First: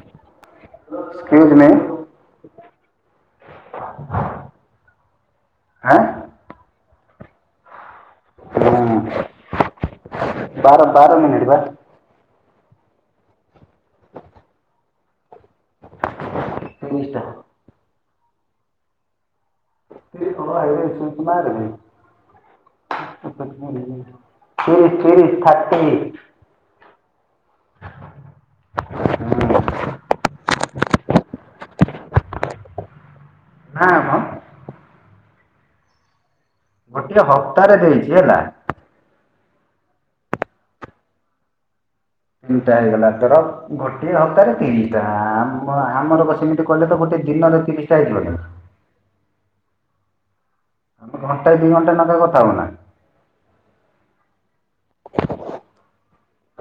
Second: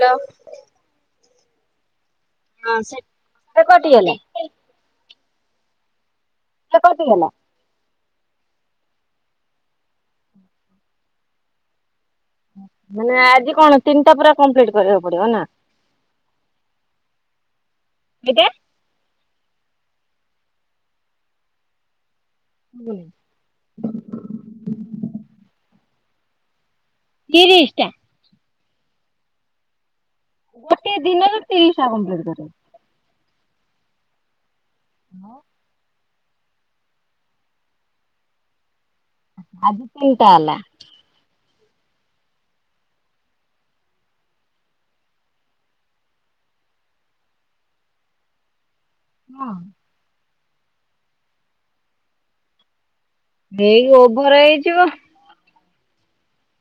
Hello. Excuse me ହଁ ସେ ସେ କଟିଗଲେ। ସେ କଟିଗଲା। ହଁ ବାର ବାର ମିନିଟ୍ ବା ମାନେ ଆଜି କଣ ତିନିଟା ପୁରା କମ୍ପ୍ଲିଟ୍ କରିବାକୁ ପଡ଼ିବନା। ତିନିଟା। କେଇଟା? [unintelligible] [unintelligible] ତିରିଶିଟା। ଗୋଟେ ଦିନରେ ତିରିଶିଟା କମ୍ପ୍ଲିଟି କରିମି। ନାଁ ମ। ହଁ। ଗୋଟେ ହପ୍ତାରେ ତିରିଶି ହେଲା। ଆଜି ତିନିଟା ହେଲା। ତିନିଟା ହେଇଗଲା ତର ଗୋଟିଏ ହପ୍ତାରେ ତିରିଶିଟା ଆମ ଆମରପା ସେମିତି କଲେତ ଗୋଟେ ଦିନରେ ତିରିଶିଟା ହେଇଯିବନା। ହଁ। ଆମେ ଘଣ୍ଟା ଦି ଘଣ୍ଟା ନଗା କଥା ହବନା। ଏଇ ଓଭର ହେଇଯିବ। [inaudible]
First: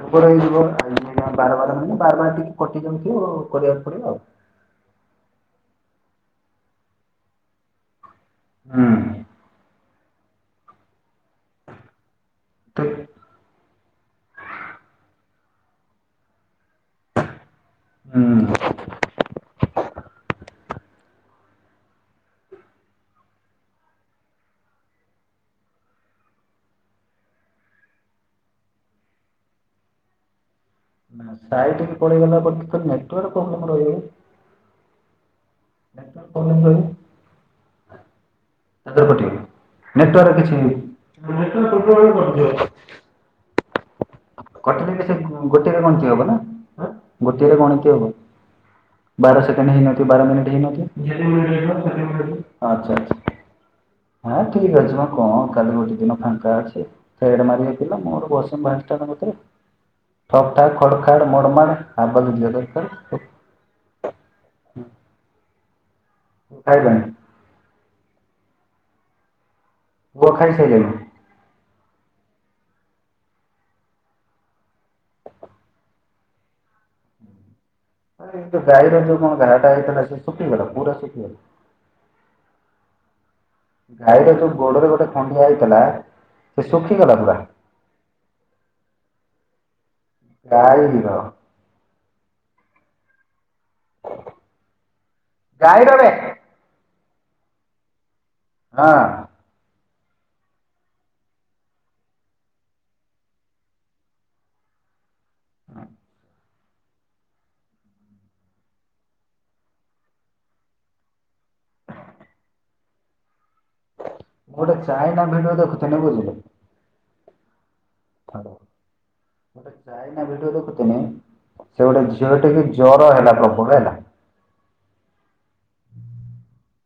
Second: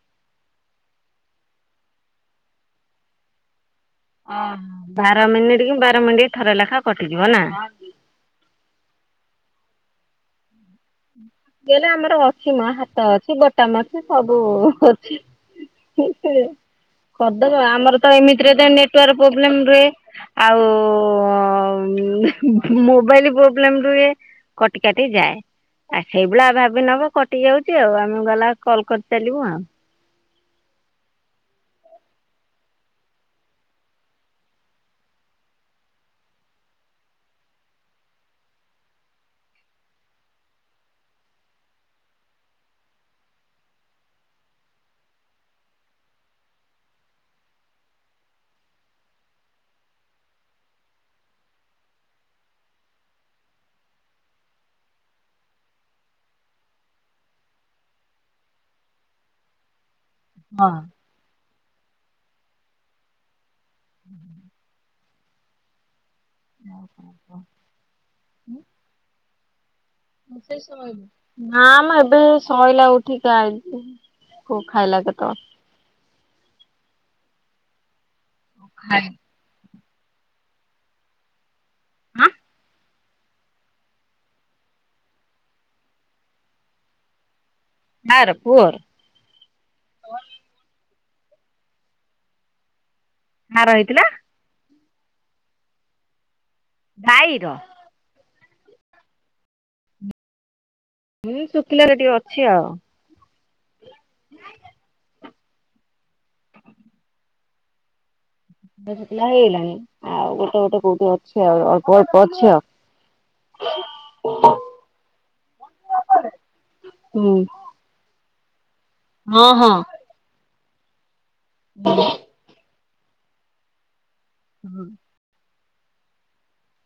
ଓଭର ହେଇଯିବ ବାର ବାର ମାନେ ବାର ବାର ଟିକେ କଟି ଯାଉଥିବ ଅ କରିବାକୁ ପଡ଼ିବ ଆଉ। ଓହୋ ବାର ମିନିଟିକି ବାର ମିନିଟ୍ ଥରେ ଲେଖା କଟିଯିବନା। ହୁଁ। ଗଲେ ଆମର ଅଛି ତୁ- ମାହାତ ଅଛି ବ [unintelligible] ସବୁ ଅଛି [unintelligible] କରିଦେବେ ଆମରତ ଏମିତିରେ ହୁଁ ଦେନ୍ ନେଟୱାର୍ ପ୍ରୋବ୍ଲେମ ରୁହେ। ଆଉ ହୁ ମୋବାଇଲ୍ ପ୍ରୋବ୍ଲେମ୍ ରୁହେ। କଟି କାଟି ଯାଏ। ଆଉ ସେଇଭଳିଆ ଭାବି ନବ କଟି ଯାଉଚି ଆଉ ଆମେ ଗଲା କଲ୍ କରିଚାଲିବୁ ଆଉ। ସାଇଟିକୁ ପଳେଇଗଲା କତୁରତ ନେଟୱର୍କ ପ୍ରୋବ୍ଲେମ୍ ରହିଯିବ। [unintelligible] ନେଟୱର୍କ କିଛି ନେଟୱର୍କ ପ୍ରୋବ୍ଲେମ୍ ହେଲେ କଟିଯିବ। କଟିଗଲେ ସେ ଗୋଟିଏରେ ଗଣତି ହବ ନା ଗୋଟିଏରେ ଗଣତି ହବ ବାର ସେକଣ୍ଡ ହେଇ ନଥିବ ବାର ମିିନିଟ ହେଇନଥିବ [unintelligible] ଆଛା ଆଛା। ହଁ ଠିକ୍ ଅଛିମ କଣ କାଲି ଗୋଟେ ଦିନ ଫାଙ୍କା ଅଛି। ଥେଢ଼୍ ମାରି ନଥିଲ ମୋର। [unintelligible] ଠକ୍ ଠାକ୍ ଖଡ଼ ଖାଡ଼ ମଡ଼ମାଡ଼ ଆବାଯ ଯିବା ଦରକାର। ହୁଁ। ଖାଇଲାଣି ଓହୋ ହୋ ହୋ ପୁଅ ଉ ରୋଷେଇ ସଇଲା। ଖାଇସାଇଲାଣି ନାମ ଏବେ ଶୋଇଲା ଉଠିକି ଆଇନି ପୁଅ ଖାଇଲା କେତେବେଳେ। ଏ ଯୋଉ ଗାଈର ଯୋଉ କଣ ଘାଟା ହେଇଥିଲା ସେଶୁଖିଗଲା ପୁରା ଶୁଖିଗଲା? ଆଁ। ଗାଈର ଯୋଉ ଗୋଡ଼ରେ ଗୋଟେ ଖଣ୍ଡିଆ ହେଇଥିଲା ସେ ଶୁଖିଗଲା ପୁରା। କାଆର ପୁଅର। ଗାଈର। କାହାର ହେଇଥିଲା? ଗାଈରବେ। ଗାଈର। ହଁ। ହୁଁ ଶୁଖିଲାରେ ଟିକେ ଅଛି ଆଉ। [inaudible] ହଁ [inaudible] ଗୋଟେ ଚାଇନା ଭିଡୁଅ ଦେଖୁ, ବୁଝିଲେ? ହୁଁ। ଲୋ, ହଁ ହଁ ଗୋଟେ ଚାଇନା ଭିଡୁଅ ଦେଖୁଥିନି। ସେ ଗୋଟେ ଝି ଝିଅ ଟିକି ଜର ହେଲା, ପ୍ରବଳ ହେଲା। ହୁଁ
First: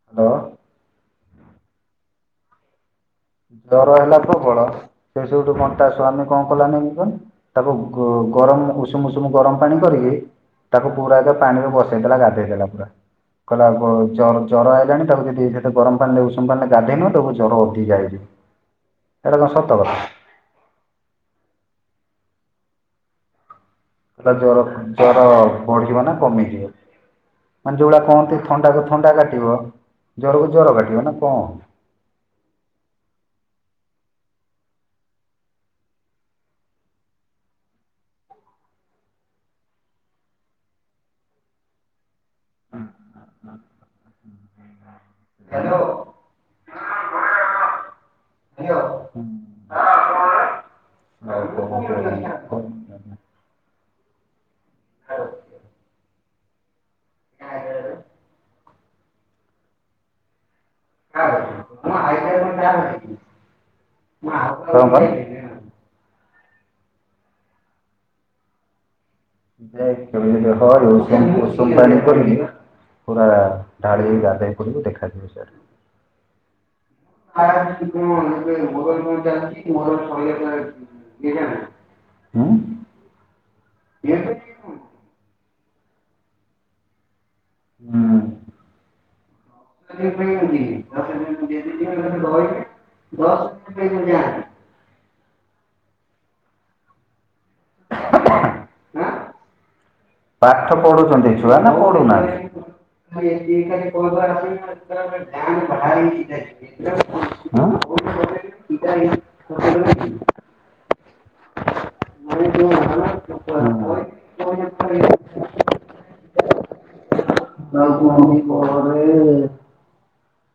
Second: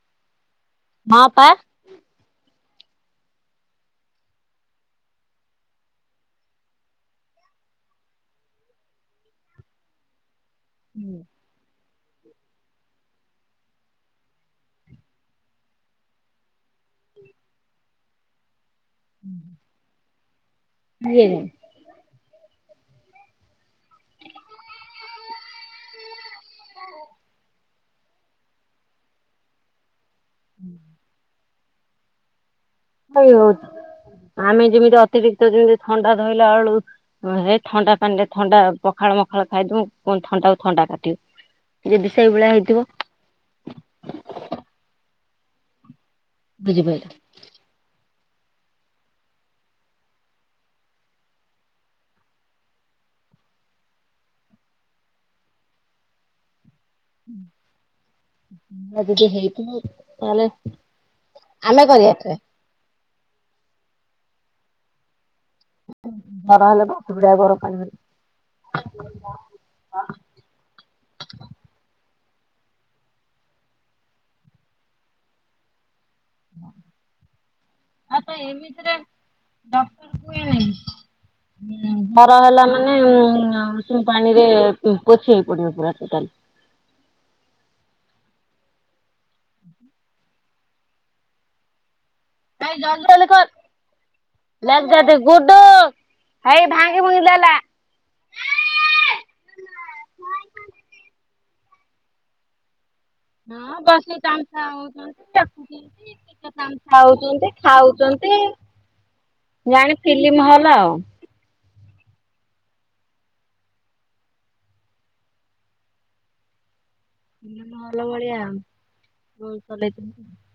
[inaudible] [inaudible] ଜର ହେଲା ପ୍ରବଳ, ସେଇଠୁ ତା ସ୍ୱାମୀ କ'ଣ କଲା ନେଇଙ୍କି ତାକୁ ଗରମ୍ ଉଷୁମ୍ ଉଷୁମ୍ ଗରମ୍ ପାଣି କରିକି। ତାକୁ ପୁରା ପାଣିରେ ବସେଇ ଦେଲା, ଗାଧେଇ ଦେଲା ପୁରା। କହିଲା ବ ଜର ଜର ଆଇଲାଣି, ତାକୁ ଯେଦି ସେଠେ ଗରମ୍ ପାଣିିରେ ଉଷୁମ୍ ପାଣିିରେ ଗାଧୋଇନୁ ତାକୁ ଜର ଉଠି ଯାଇଚି। ଏଇଟା କ'ଣ ସତ କ [inaudible] [inaudible] [inaudible] ମାନେ ଯଉ ଭଳିଆ କୁହନ୍ତି, ଥଣ୍ଡାକୁ ଥଣ୍ଡା କାଟିବ। ଜରକୁ ଜ୍ଵର କାଟିବ ନା ଆମେ ଯିମିତି, ଅତିରିକ୍ତ ଜିନ୍ତି ଥଣ୍ଡା ଧଇଲା ଅଳୁ ହେ ଥଣ୍ଡା ପାଣ୍ ରେ ଥଣ୍ଡା ପଖାଳ ମଖାଳ ଖାଇଦଉଁ। ଥଣ୍ଡା କୁ ଥଣ୍ଡା କାଟି ୟେବି ସେଇ ଭଳିଆ ହେଇଥିବ। [inaudible] ବୁଝି ପାଇଲ? ହ୍ୟାଲୋ। ହୁଁ। ହଁ [inaudible] ଆମେ କରିବା ଟ୍ରାଏ। [unintelligible] [unintelligible] [unintelligible] ପୁରା ଢ଼ାଳି ହେଇ ଗାଧେଇ ପଡ଼ିବୁ, ଦେଖାଯିବ ସିଆଡ଼େ। [unintelligible] ଜର ହେଲା [inaudible] ମାନେ ଉଷୁମ୍ ପାଣିରେ ପୋଛି ହେଇ ପଡ଼ିବ ପୁରା ଟୋଟାଲି। [unintelligible] ନାଇଁ ଜଲ୍ଦି ଜଲ୍ଦି କର୍। [inaudible] [unintelligible] [inaudible] [unintelligible] ଖାଉଚନ୍ତି, ଜାଣି ଫିଲିମ୍ ହଲ ଆଉ। [unintelligible] [inaudible]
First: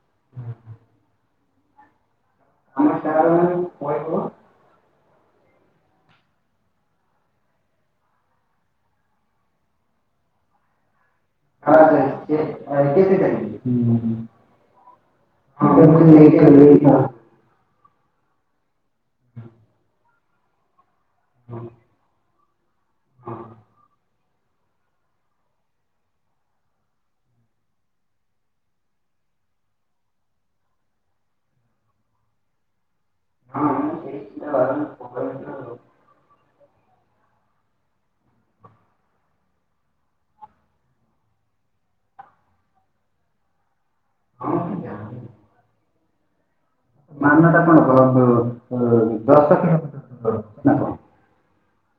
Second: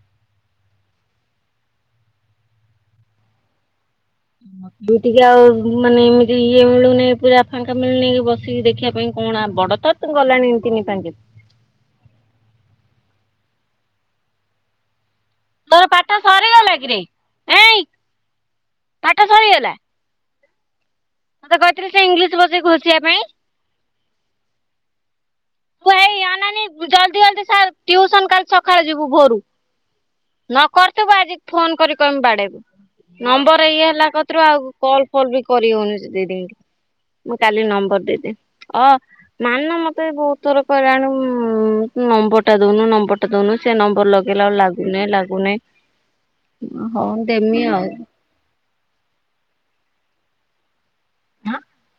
[unintelligible] [inaudible] ଆଉ ମାନେ ଇମିତି ଇଏ ମିଳୁନି, ପୁରା ଫାଙ୍କା ମିଳୁନି କି ବସିକି ଦେଖିବା ପାଇଁ। କ'ଣ ବଡ଼ ତ ତ ଗଲାଣି ତିନି ପା [unintelligible] ତୋର ପାଠ ସରିଗଲା କିରେ? [unintelligible] ଏଇ ପାଠ ସରିଗଲା। ତତେ କହିଥିଲି ସେ ଇଂଲିଶ୍ ବସି ଘୋଷିବା ପା [inaudible] ତୁ ଏଇ ଅନାନି ଜଲ୍ଦୀ ଜଲ୍ଦୀ ସାରେ ଟିଉସନ୍ କଲି ସଖାଳେ ଯିବୁ ଭୋରୁ। ନକରିଥିବୁ ଆଜି ଫୋନ୍ କରିକି କହିମି ବାଡେଇବୁ। ନମ୍ବର୍ ଏଇ ହେଲା କତ୍ରୁ ଆଉ କଲ୍ ଫଲ୍ ବି କରି ହୋଉନି। ସେ ଦିଦିଙ୍କି ମୁଁ କାଲି ନମ୍ବର୍ ଦେଇଦେବି ଅ ମାନ ମତେ ବୋହୁତୁ ଥର କହିଲାଣି ଉଁ ନମ୍ବର ଟା ଦୋଉନୁ ନମ୍ବର ଟା ଦୋଉନୁ ସେ ନମ୍ବର ଲଗ୍ ଗେଇଲା ବେଳୁ ଲାଗୁନେଇ ହଁ। ଲାଗୁନେଇ। ମାନ ଟା କଣ [unintelligible] ନା କଣ।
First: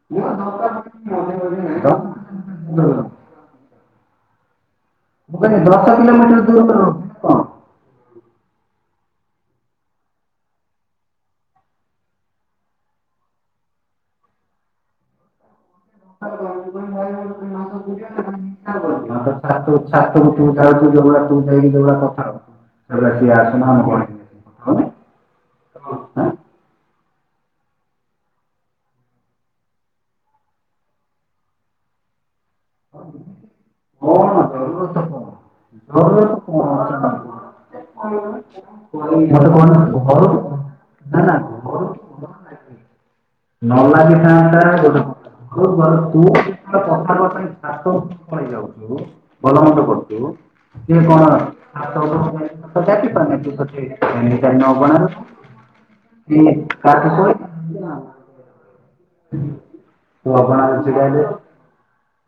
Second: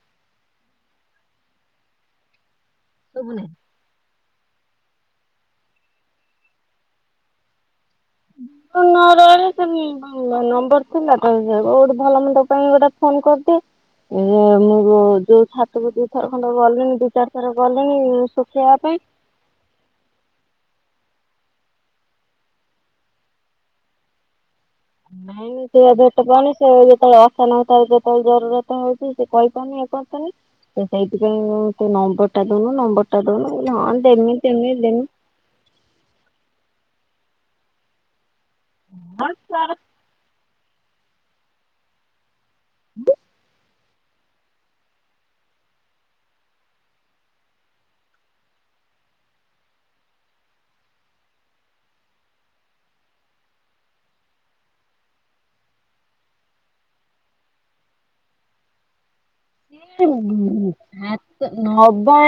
[unintelligible] ଶୁବୁ [unintelligible] ମୁଁ କହିଲି ଦଶ କିଲୋମିଟର୍ [unintelligible] କଣ। [unintelligible] [unintelligible] ନମ୍ବର୍ ଥିଲା ତ ଯେ [unintelligible] ଭଲ ମନ୍ଦ ପାଇଁ ଗୋଟେ ଫୋନ୍ [unintelligible] [unintelligible] ଯୋଉ ଛାତକୁ ଯୋଉ ଥର ଖଣ୍ଡ ଗଲିଣି ଦୁଇ ଚାରି ଥର ଗଲିଣି ସୁଖେଇବା ପାଇଁ। [unintelligible] ଛାତୁକୁ ତୁ ଯାଉଚୁ ଯୋଉ ଭଳିଆ ତୁ ଯାଇକି ଯୋଉ ଭଳିଆ କଥା ତ [unintelligible] ନାଇଁ ସିଏ ଭେଟ ପାଉନି ସିଏ ଯେତୋବୋଳେ [unintelligible] ଯେତୋବୋଳେ ଜରୁରତ ହୋଉଚି ସିଏ କହିପାରୁନି [unintelligible] ସିଏ ସେଇଥିପାଇଁ [unintelligible] ନମ୍ବର୍ ଟା ଦୋଉନୁ ନମ୍ବର୍ ଟା ଦୋଉନୁ ମୁଁ କହିଲି ହଁ ଆଁ ଦେମି କଣ ଦେମି ଜରୁରତ ଦେମି। କଣ? [unintelligible] [unintelligible] [unintelligible] ଘରୁ ହଁ ତାର ନା ନା ଘରୁ [inaudible] [unintelligible] [unintelligible] ଛାତକୁ ପଳେଇ ଯାଉଚୁ। ଭଲମନ୍ଦ କରୁଚୁ [unintelligible] ଛାତ [unintelligible] [unintelligible] ସିଏ ତୁ ଅଗଣାରେ ଛିଡ଼ା ହେଲୁ [unintelligible] ନବା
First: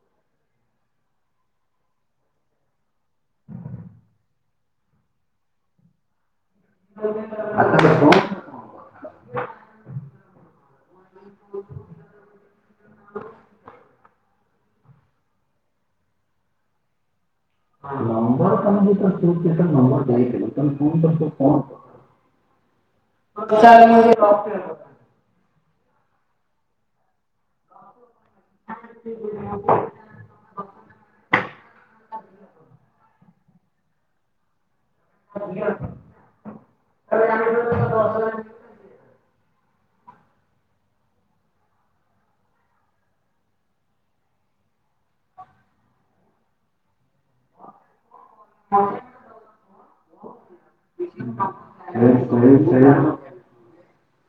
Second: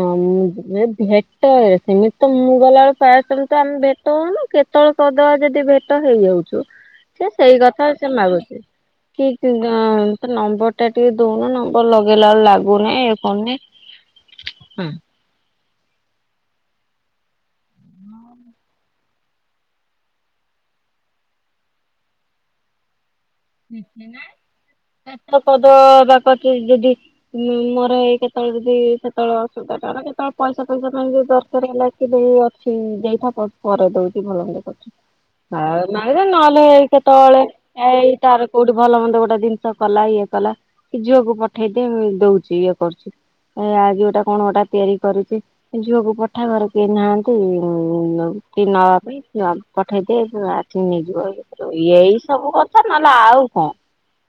[unintelligible] ଭେଟ ହେ ସେମିତି ତ ମୁଁ ଗଲାବୋଳୁ ପାଅ ସମୟ ତ ଆମେ ଭେଟ ହୋଉନୁ କେତୋବୋଳେ [unintelligible] ଯଦି ଭେଟ ହେଇଯାଉଚୁ ସିଏ ସେଇ କଥା ଆଚ୍ଛା ସିଏ ତୁ କଣ ମାଗୁଛି କି [unintelligible] ନମ୍ବର୍ ଟା ଦୋଉନୁ ନମ୍ବର୍ ଲଗେଇଲା ଆଳୁ ଲାଗୁନେଇଁ ଇଏ କରୁନି ହୁଁ। ହଁ ନମ୍ବର ତମକୁ ତ [unintelligible] ନମ୍ୱର ଦେଇଦେଲି [unintelligible] [unintelligible] [unintelligible] ମୋରୋ ଏକେ [unintelligible] ଯଦି କେତୋବୋଳେ ଅସୁବିଧା ତାର [unintelligible] ପଇସା ଫଇସା ପାଇଁ ଯଦି ଦରକାର୍ ହେଲା କି ଦେଇ ଅଛି ଦେଇଥା ପ ପରେ ଦୋଉଚି ଭଲ ମନ୍ଦ କରୁଚି ଆଉ [unintelligible] ନହେଲେ କେତୋବୋଳେ ଏଇ ତାର କୋଉଠି ଭଲ ମନ୍ଦ ଗୋଟାଏ ଦିନ୍ସ କଲା ଇଏ କଲା କି ଝିଅକୁ ପଠେଇ ଦେ ମୁଁ ଦୋଉଛି ଇଏ କରୁଛି। ଏଁ ଆଜି ଗୋଟାଏ କଣ ଗୋଟାଏ ତିଆରି କରୁଚି ଝିଅକୁ ପ ଠା ଘରେ କେହି ନାହାନ୍ତି [unintelligible] ନବା ପାଇଁ। [unintelligible] ପଠେଇ ଦେ ଆସିକି ନେଇଯିବ ଏଇ କରିବ ସେ ସେଇ ଏଇ ସବୁ କଥା ସେଇ ନହେଲେ ଆଉ କଣ?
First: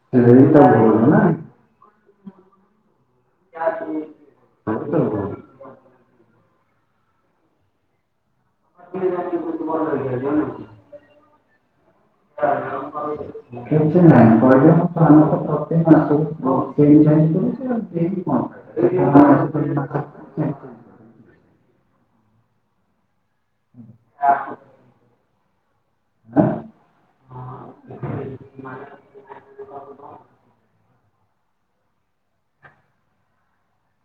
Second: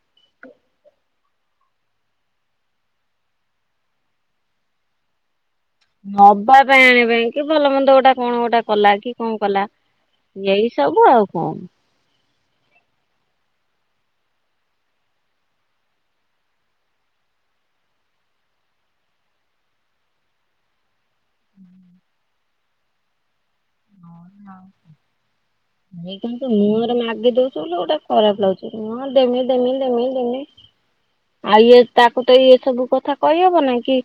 [unintelligible] [unintelligible] ନବା ପାଇଁ ଆଣିବା ପାଇଁ କି ଭଲ ମନ୍ଦ ଗୋଟାଏ କଣ ଗୋ ଟା କଲା କି କଁ କଲା ଭୁଲ ଏଇ ସବୁ ଆଉ କଁ। [unintelligible] [unintelligible] ଆମର ତ ପ୍ରତ୍ୟେକ ମାସକୁ [unintelligible] [unintelligible] ଆ ହେଇ କିନ୍ତୁ ମୁହଁରେ ମାଗିଦଉଚି ବୋଲି ଗୋଟେ ଖରାପ୍ ଲାଗୁଚି ଦେମି ଦେମି ଦେମି ଦେମି। ଆଉ ଇଏ ତାକୁ ତ ଏଇ ସବୁ କଥା କହିହବ ନାଇଁ କି?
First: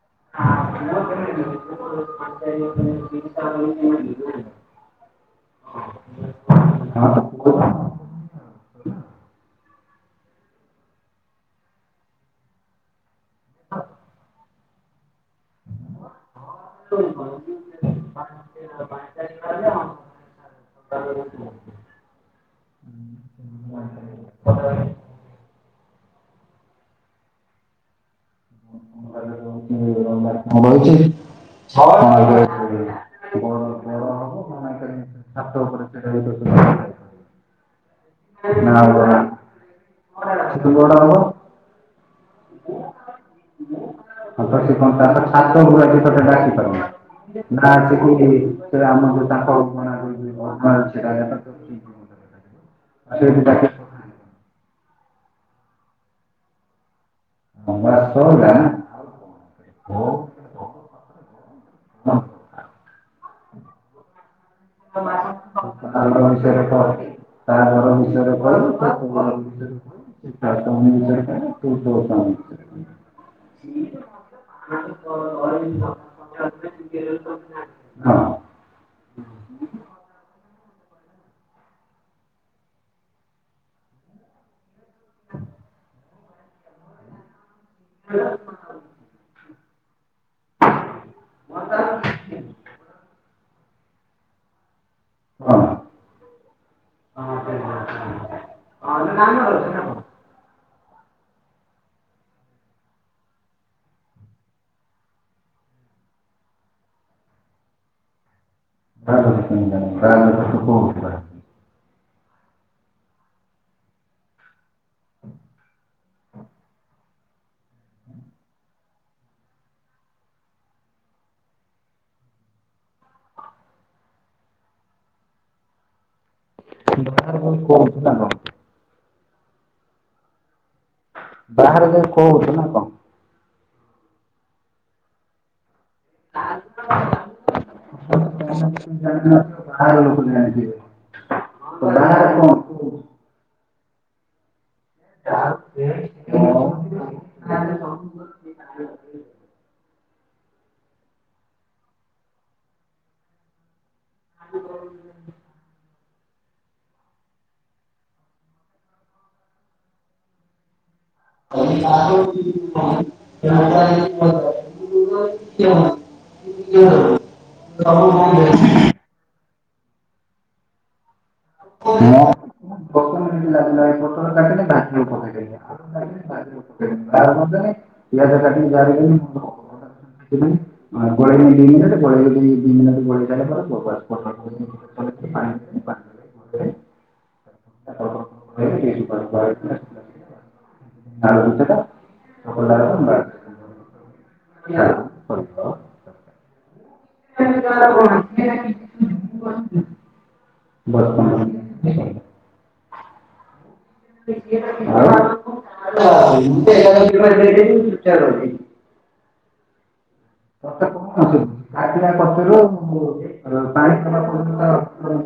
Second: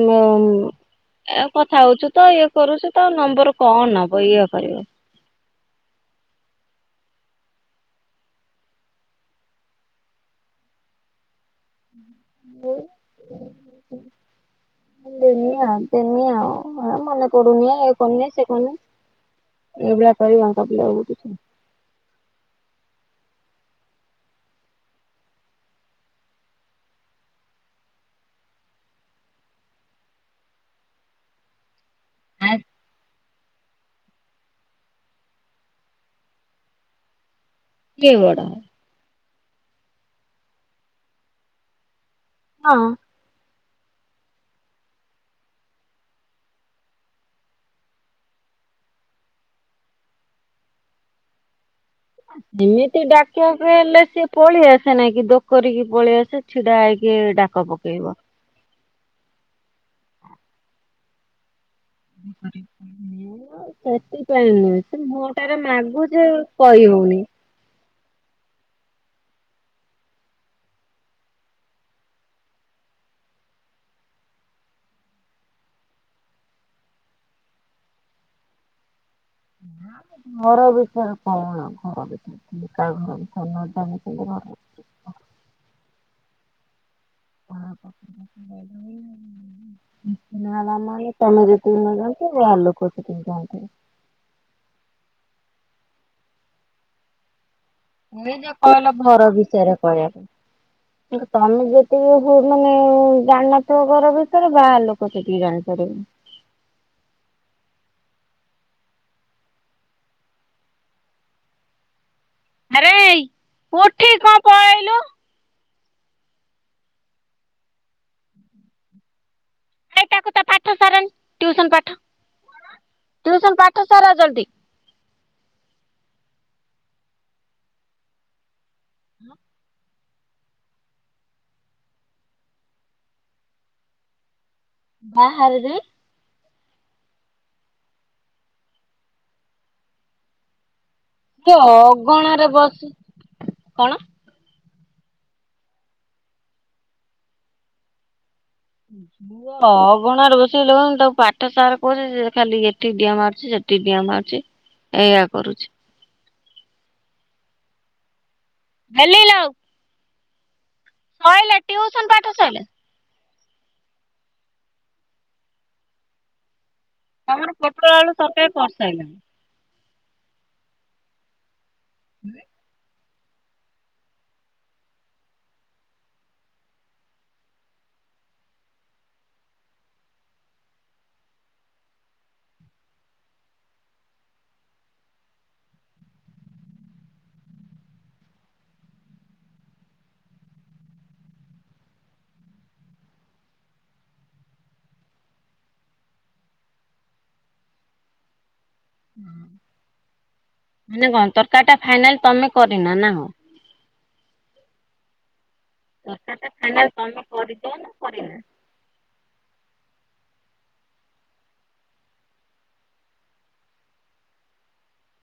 ଉ କଥା ହଉଚୁ ତ ଇଏ କରୁଛୁ ତ ନମ୍ବର କଣ ହବ। ସେଇଆ। ହଁ। ଦେମି ଆଉ ଦେମି ଆଉ ମନେ ପଡୁନି ଇଏ କରୁନି ସିଏ କରୁନି। ଏଇଭଳିଆ କରିବାଙ୍କ ପିଲା କିଛି [unintelligible] [unintelligible] [unintelligible] କିଏ ବଡ [unintelligible] ହଁ। [unintelligible] ନା ସେ ସେ ଆମ ଯୋଉ ତାଙ୍କ [unintelligible] ଏମିତି ସେଇଠି ଡାକି ଡାକିବାକୁ ହେଲେ ସେ ପଳେଇଆସେ ନାଇଁ କି ଦୋକରିକି ପଳେଇଆସେ ଛିଡା ହେଇକି ଡାକ ହଁମା ପକେଇବ। ଅର୍ଥ ହେଲା? ହୋଉ। ସେଥିପାଇଁ ନୁହେଁ। ତାର ତା ଘର ମାଗୁଛେ ବିଷୟରେ କହ କହି ହୋଉନି। ତା ଘର ବିଷୟରେ କହିବୁ ତୋ ଘର ବିଷୟରେ କହ। ସିଏ ତା କାମ ବିଷୟରେ କହିବ ତୁ ତୋ କାମ ବିଷୟରେ କହିବୁ। [unintelligible] [unintelligible] ଘର ବିଷୟରେ କଣ କହ। [unintelligible] ହୁଁ। ସେଇଆ। ନୂଆ ମାମୁଁଆଣି ତମେ ଯେତିକି ନ ଜାଣିଛ ବାହାର ଲୋକ ସେତିକି ଜାଣିଚନ୍ତି। ହଁ। ନିଜେ କହିଲ ଘର କହୁଛୁ ବିଷୟରେ ନା କଣ? କହିବା ପାଇଁ। ତମେ ଯେତିକି ମାନେ ଜାଣିନଥିବ ଘର ବିଷୟରେ ବାହାର ଲୋକ ସେତିକି ଜାଣିପାରିବେ। [unintelligible] ଆରେ ହେଇ ଉଠିକି କଣ ପଳେଆଇଲୁ। ଏ ତାକୁ ତା ପାଠ ସାରନି ଟିୟୁସନ୍ ପାଠ ଟିୟୁସନ୍ ପାଠ ସାର ଜଲ୍ଦୀ। [unintelligible] ହଁ ବାହାରେ ଯାଇ କହୁଛୁ ନା କଣ? ବାହାରେ ରେ। ବାହାର ଲୋକ ଜାଣିଥିବେ। ସେ ଅଗଣା ରେ ବସିଚି କଣ? [unintelligible] ହୋଉ। କୋଣରେ ବୋଷେଇ ଲୋକ ତାକୁ ପାଠ ସାର କହୁଛି ଖାଲି ଏଠିକି ଡିଆ ମାରୁଛି ସେଠି ଡିଆ ମାରୁଛି। ଚି ଏଇଆ କରୁଛି। ଭଲିଲ୍ ଆଉ। ଟ୍ୟୁସନ ପାଠ ସଇଲା। [unintelligible] [unintelligible] ତମର ପୋଟୋଳ ଆଳୁ ତରକାରୀ କରିସାରିଲଣି? ମୁଁ [inaudible] [inaudible] ଗୋଲେଇକି ଦି ମିନିଟ୍ ଗୋଲେଇକି ଦି ମିନିଟ୍ ଗୋଲେଇସାରିଲା ପରେ [inaudible] [inaudible] [inaudible] [inaudible] [inaudible] [inaudible] ମାନେ ପନ୍ଦର କଣ ତରକାରିଟା ମିନିଟ୍ ଫାଇନାଲ ତମେ କରିନ ନା କଣ? ତରକାରୀ ଟା ଫାଇନାଲ ତମେ କରିଛ ନା କରିନା? [inaudible] [inaudible]